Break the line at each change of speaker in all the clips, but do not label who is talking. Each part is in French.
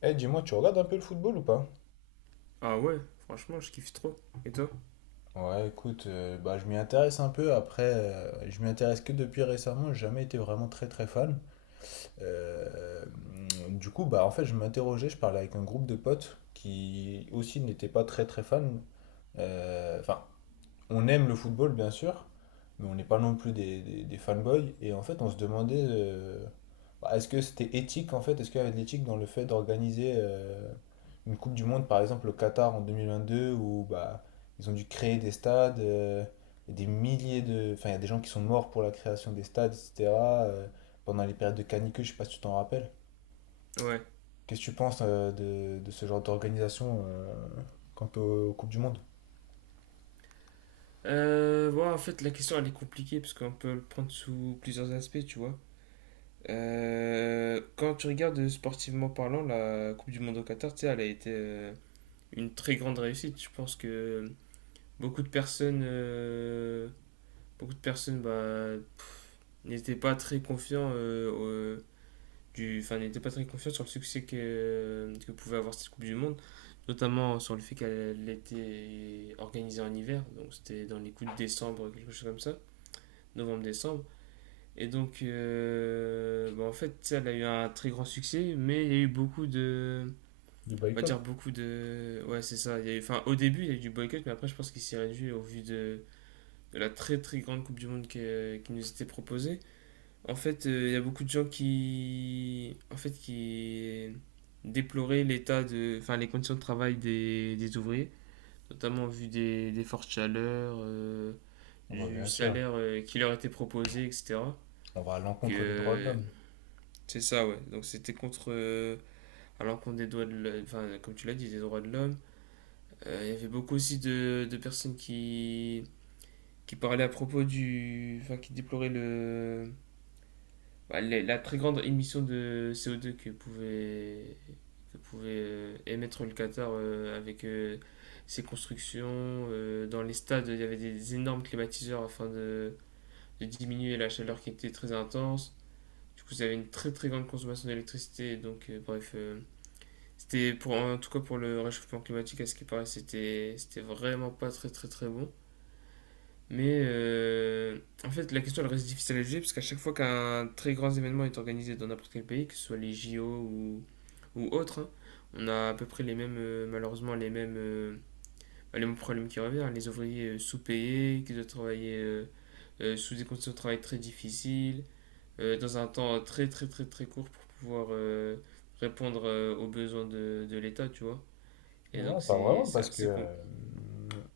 Eh, dis-moi, tu regardes un peu le football ou pas?
Ah ouais, franchement, je kiffe trop. Et toi?
Ouais, écoute, je m'y intéresse un peu. Après, je m'y intéresse que depuis récemment. J'ai jamais été vraiment très très fan. Euh, du coup, bah en fait, je m'interrogeais. Je parlais avec un groupe de potes qui aussi n'étaient pas très très fans. Enfin, on aime le football, bien sûr, mais on n'est pas non plus des fanboys. Et en fait, on se demandait, bah, est-ce que c'était éthique, en fait? Est-ce qu'il y avait de l'éthique dans le fait d'organiser une Coupe du Monde, par exemple, au Qatar en 2022, où bah, ils ont dû créer des stades, et des milliers de… Enfin, il y a des gens qui sont morts pour la création des stades, etc., euh, pendant les périodes de canicule, je sais pas si tu t'en rappelles.
Ouais.
Qu'est-ce que tu penses de ce genre d'organisation quant aux Coupes du Monde?
Bon, en fait, la question, elle est compliquée parce qu'on peut le prendre sous plusieurs aspects, tu vois. Quand tu regardes sportivement parlant, la Coupe du Monde au Qatar, tu sais, elle a été une très grande réussite. Je pense que beaucoup de personnes, bah, n'étaient pas très confiants n'était pas très confiant sur le succès que pouvait avoir cette Coupe du Monde, notamment sur le fait qu'elle était organisée en hiver, donc c'était dans les coups de décembre, quelque chose comme ça, novembre-décembre. Et donc, bah, en fait, ça, elle a eu un très grand succès, mais il y a eu beaucoup de.
Du
On va
boycott?
dire beaucoup de. Ouais, c'est ça. Il y a eu, enfin, au début, il y a eu du boycott, mais après, je pense qu'il s'est réduit au vu de la très très grande Coupe du Monde qui nous était proposée. En fait, il y a beaucoup de gens qui déploraient l'état de, enfin, les conditions de travail des ouvriers, notamment en vue des fortes chaleurs,
Ah bah,
du
bien sûr.
salaire qui leur était proposé, etc.
On va à
Donc,
l'encontre des droits de
euh,
l'homme.
c'est ça, ouais. Donc, c'était contre, à l'encontre des droits de, l'homme, enfin, comme tu l'as dit, des droits de l'homme. Il y avait beaucoup aussi de personnes qui parlaient à propos du, enfin, qui déploraient le, bah, la très grande émission de CO2 que pouvait émettre le Qatar avec ses constructions. Dans les stades, il y avait des énormes climatiseurs afin de diminuer la chaleur qui était très intense. Du coup, vous avez une très très grande consommation d'électricité. Donc, bref, c'était pour, en tout cas pour le réchauffement climatique, à ce qui paraît, c'était vraiment pas très très très bon. Mais en fait, la question elle reste difficile à juger parce qu'à chaque fois qu'un très grand événement est organisé dans n'importe quel pays, que ce soit les JO ou autres, hein, on a à peu près les mêmes, malheureusement, les mêmes problèmes qui reviennent, hein. Les ouvriers sous-payés, qui doivent travailler sous des conditions de travail très difficiles, dans un temps très très très très court pour pouvoir répondre aux besoins de l'État, tu vois. Et
Non,
donc
pas
c'est
vraiment,
c'est
parce que
assez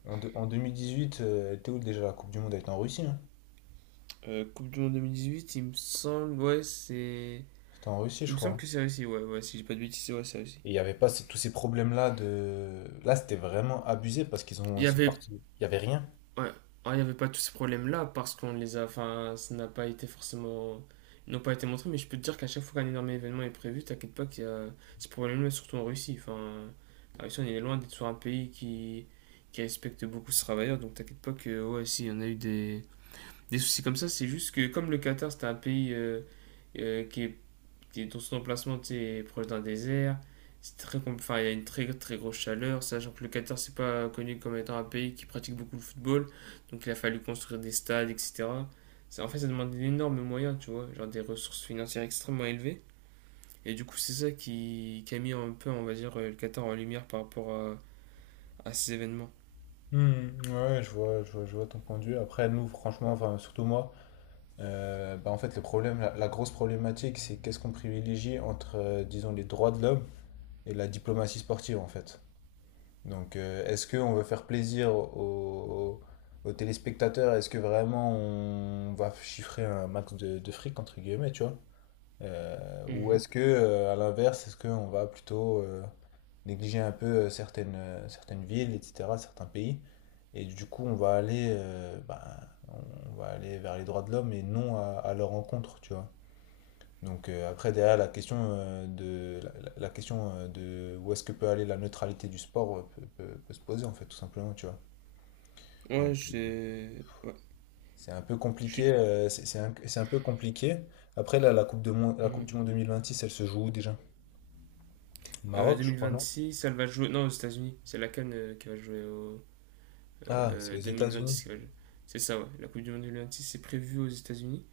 en 2018, était où déjà la Coupe du Monde? Elle était en Russie, hein.
Coupe du Monde 2018, il me semble, ouais, c'est,
C'était en Russie,
il
je
me semble
crois.
que c'est réussi, ouais, ouais, si j'ai pas de bêtises, ouais, c'est réussi.
Et il n'y avait pas tous ces problèmes-là de. Là, c'était vraiment abusé parce qu'ils ont
Il
ils
y
sont
avait,
partis. Il n'y avait rien.
ouais, ah, il y avait pas tous ces problèmes-là parce qu'on les a, enfin, ça n'a pas été forcément, ils n'ont pas été montrés, mais je peux te dire qu'à chaque fois qu'un énorme événement est prévu, t'inquiète pas qu'il y a ces problèmes-là, surtout en Russie. Enfin, la Russie, on est loin d'être sur un pays qui respecte beaucoup ses travailleurs, donc t'inquiète pas que, ouais, si, on a eu des soucis comme ça, c'est juste que comme le Qatar, c'est un pays qui est t'es dans son emplacement, t'es proche d'un désert. Enfin, il y a une très très grosse chaleur, sachant que le Qatar c'est pas connu comme étant un pays qui pratique beaucoup le football, donc il a fallu construire des stades, etc. En fait, ça demande d'énormes moyens, tu vois, genre des ressources financières extrêmement élevées. Et du coup, c'est ça qui a mis un peu, on va dire, le Qatar en lumière par rapport à ces événements.
Hmm, ouais, je vois ton point de vue. Après, nous, franchement, enfin, surtout moi, bah, en fait, le problème, la grosse problématique, c'est qu'est-ce qu'on privilégie entre, disons, les droits de l'homme et la diplomatie sportive, en fait. Donc, est-ce qu'on veut faire plaisir aux téléspectateurs? Est-ce que vraiment on va chiffrer un max de fric, entre guillemets, tu vois? Ou
Mhm.
est-ce que, à l'inverse, est-ce qu'on va plutôt négliger un peu certaines villes, etc., certains pays? Et du coup, on va aller, bah, on va aller vers les droits de l'homme et non à leur encontre, tu vois? Donc après, derrière, la question de où est-ce que peut aller la neutralité du sport peut se poser, en fait, tout simplement, tu vois.
Ouais,
Donc
je, ouais,
c'est un peu
je suis.
compliqué, c'est un peu compliqué. Après, là, la Coupe
Mhm.
du Monde 2026, elle se joue où déjà? Au Maroc, je crois, non?
2026, ça elle va jouer. Non, aux États-Unis. C'est la CAN qui va jouer
Ah, c'est aux États-Unis.
2026. Ouais, c'est ça, ouais. La Coupe du Monde 2026 est prévue aux États-Unis.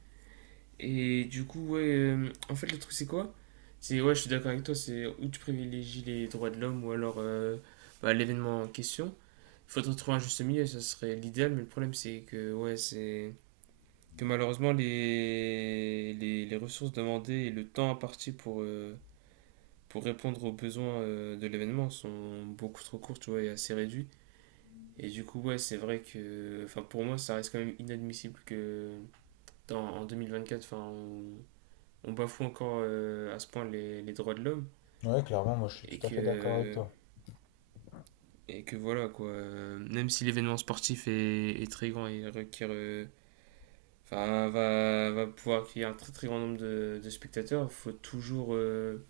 Et du coup, ouais, en fait, le truc, c'est quoi? C'est, ouais, je suis d'accord avec toi, c'est où tu privilégies les droits de l'homme ou alors bah, l'événement en question. Il faudrait trouver un juste milieu, ça serait l'idéal, mais le problème, c'est que, ouais, c'est que malheureusement, les ressources demandées et le temps imparti pour répondre aux besoins de l'événement sont beaucoup trop courts, tu vois, et assez réduits. Et du coup, ouais, c'est vrai que enfin, pour moi, ça reste quand même inadmissible que dans, en quatre enfin, on bafoue encore à ce point les droits de l'homme.
Ouais, clairement, moi, je suis
Et
tout à fait d'accord avec
que,
toi.
et que voilà, quoi. Même si l'événement sportif est très grand et requiert, enfin, va pouvoir accueillir un très très grand nombre de spectateurs, il faut toujours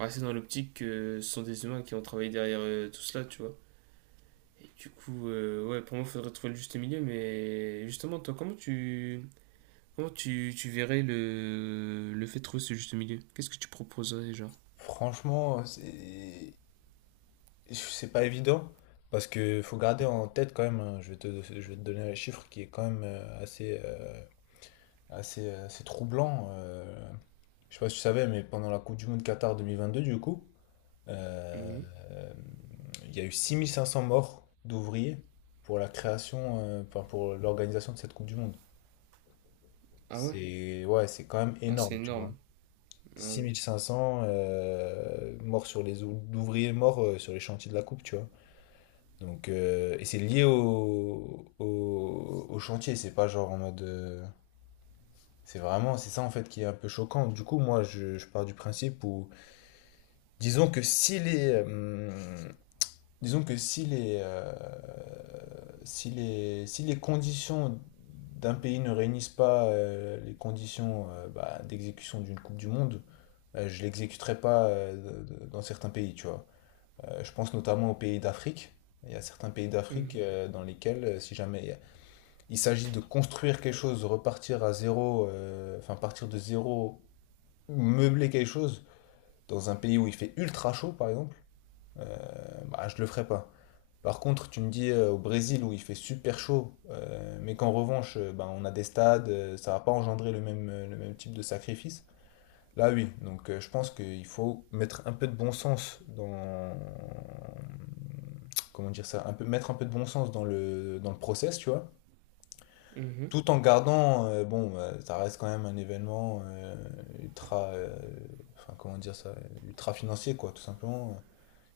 rester dans l'optique que ce sont des humains qui ont travaillé derrière tout cela, tu vois. Du coup, ouais, pour moi, il faudrait trouver le juste milieu, mais justement, toi, comment tu verrais le fait de trouver ce juste milieu? Qu'est-ce que tu proposerais, genre?
Franchement, c'est pas évident parce que faut garder en tête quand même, hein, je vais te donner un chiffre qui est quand même assez, ah, c'est troublant. Je sais pas si tu savais, mais pendant la Coupe du Monde Qatar 2022, du coup, euh,
Mhm.
il y a eu 6 500 morts d'ouvriers pour la création, enfin, pour l'organisation de cette Coupe du Monde.
Ah ouais?
C'est ouais, c'est quand même
Ah,
énorme,
c'est
tu vois.
énorme. Ah oui.
6 500 morts sur d'ouvriers morts sur les chantiers de la coupe, tu vois. Donc et c'est lié au chantier, c'est pas genre en mode c'est vraiment, c'est ça en fait qui est un peu choquant. Du coup, moi, je pars du principe où, disons que si les, hum, disons que si les, si les conditions d'un pays ne réunissent pas les conditions bah, d'exécution d'une Coupe du Monde, je l'exécuterai pas dans certains pays, tu vois. Je pense notamment aux pays d'Afrique. Il y a certains pays d'Afrique
Mhm.
dans lesquels, si jamais il y a- il s'agit de construire quelque chose, repartir à zéro, enfin partir de zéro ou meubler quelque chose dans un pays où il fait ultra chaud, par exemple, euh, bah, je le ferai pas. Par contre, tu me dis au Brésil où il fait super chaud, mais qu'en revanche, bah, on a des stades, ça va pas engendrer le même type de sacrifice. Là, oui. Donc, je pense qu'il faut mettre un peu de bon sens dans. Comment dire ça? Un peu, mettre un peu de bon sens dans dans le process, tu vois.
Mhm.
Tout en gardant, bon, ça reste quand même un événement ultra, enfin comment dire ça, ultra financier quoi, tout simplement,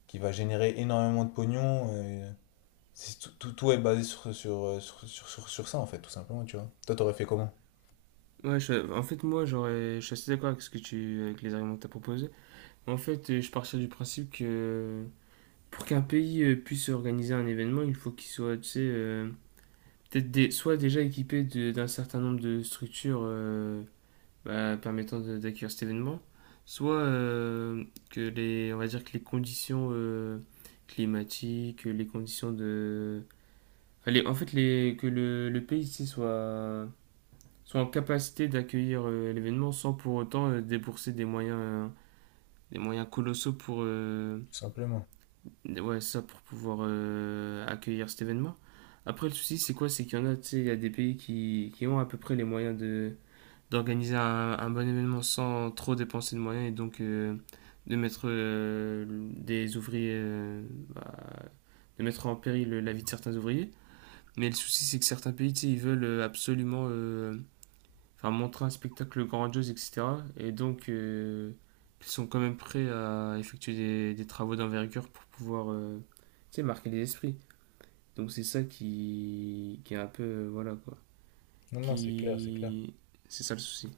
qui va générer énormément de pognon. Euh, c'est tout est basé sur ça en fait, tout simplement, tu vois. Toi, t'aurais fait comment?
En fait, je suis assez d'accord avec ce que tu, avec les arguments que tu as proposés. En fait, je partirais du principe que pour qu'un pays puisse organiser un événement, il faut qu'il soit, tu sais, peut-être soit déjà équipé d'un certain nombre de structures, bah, permettant d'accueillir cet événement, soit que les, on va dire que les conditions climatiques, les conditions de, enfin, en fait les, que le pays ici soit, soit en capacité d'accueillir l'événement sans pour autant débourser des moyens colossaux pour,
Tout simplement.
ouais, ça pour pouvoir accueillir cet événement. Après, le souci, c'est quoi? C'est qu'il y en a, tu sais, il y a des pays qui ont à peu près les moyens d'organiser un bon événement sans trop dépenser de moyens et donc de mettre des ouvriers, euh, bah, de mettre en péril la vie de certains ouvriers. Mais le souci, c'est que certains pays, tu sais, ils veulent absolument enfin, montrer un spectacle grandiose, etc. Et donc, ils sont quand même prêts à effectuer des travaux d'envergure pour pouvoir, tu sais, marquer les esprits. Donc, c'est ça qui est un peu, voilà, quoi.
Non, non, c'est clair, c'est clair.
Qui... C'est ça le souci.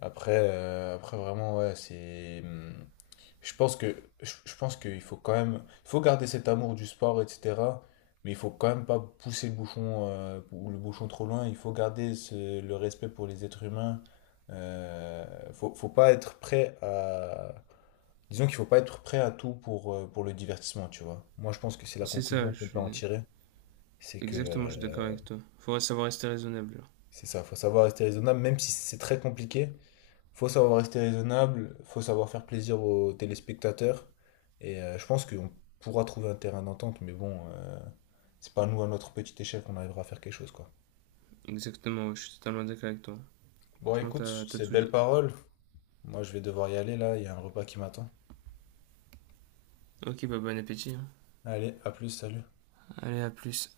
Après, après vraiment, ouais, c'est… hmm, je pense je pense qu'il faut quand même il faut garder cet amour du sport, etc. Mais il faut quand même pas pousser le bouchon ou le bouchon trop loin. Il faut garder le respect pour les êtres humains. Euh, faut pas être prêt à disons qu'il faut pas être prêt à tout pour le divertissement, tu vois. Moi, je pense que c'est la
C'est ça,
conclusion
je
qu'on peut en
suis...
tirer, c'est que
Exactement, je suis d'accord avec toi. Faudrait savoir rester raisonnable là.
c'est ça. Faut savoir rester raisonnable, même si c'est très compliqué. Faut savoir rester raisonnable, faut savoir faire plaisir aux téléspectateurs. Et je pense qu'on pourra trouver un terrain d'entente, mais bon, c'est pas nous à notre petite échelle qu'on arrivera à faire quelque chose, quoi.
Exactement, ouais, je suis totalement d'accord avec toi.
Bon,
Franchement,
écoute,
t'as
sur
t'as
ces
tout
belles
dit.
paroles. Moi, je vais devoir y aller là, il y a un repas qui m'attend.
Ok, bah bon appétit, hein.
Allez, à plus, salut.
Allez, à plus.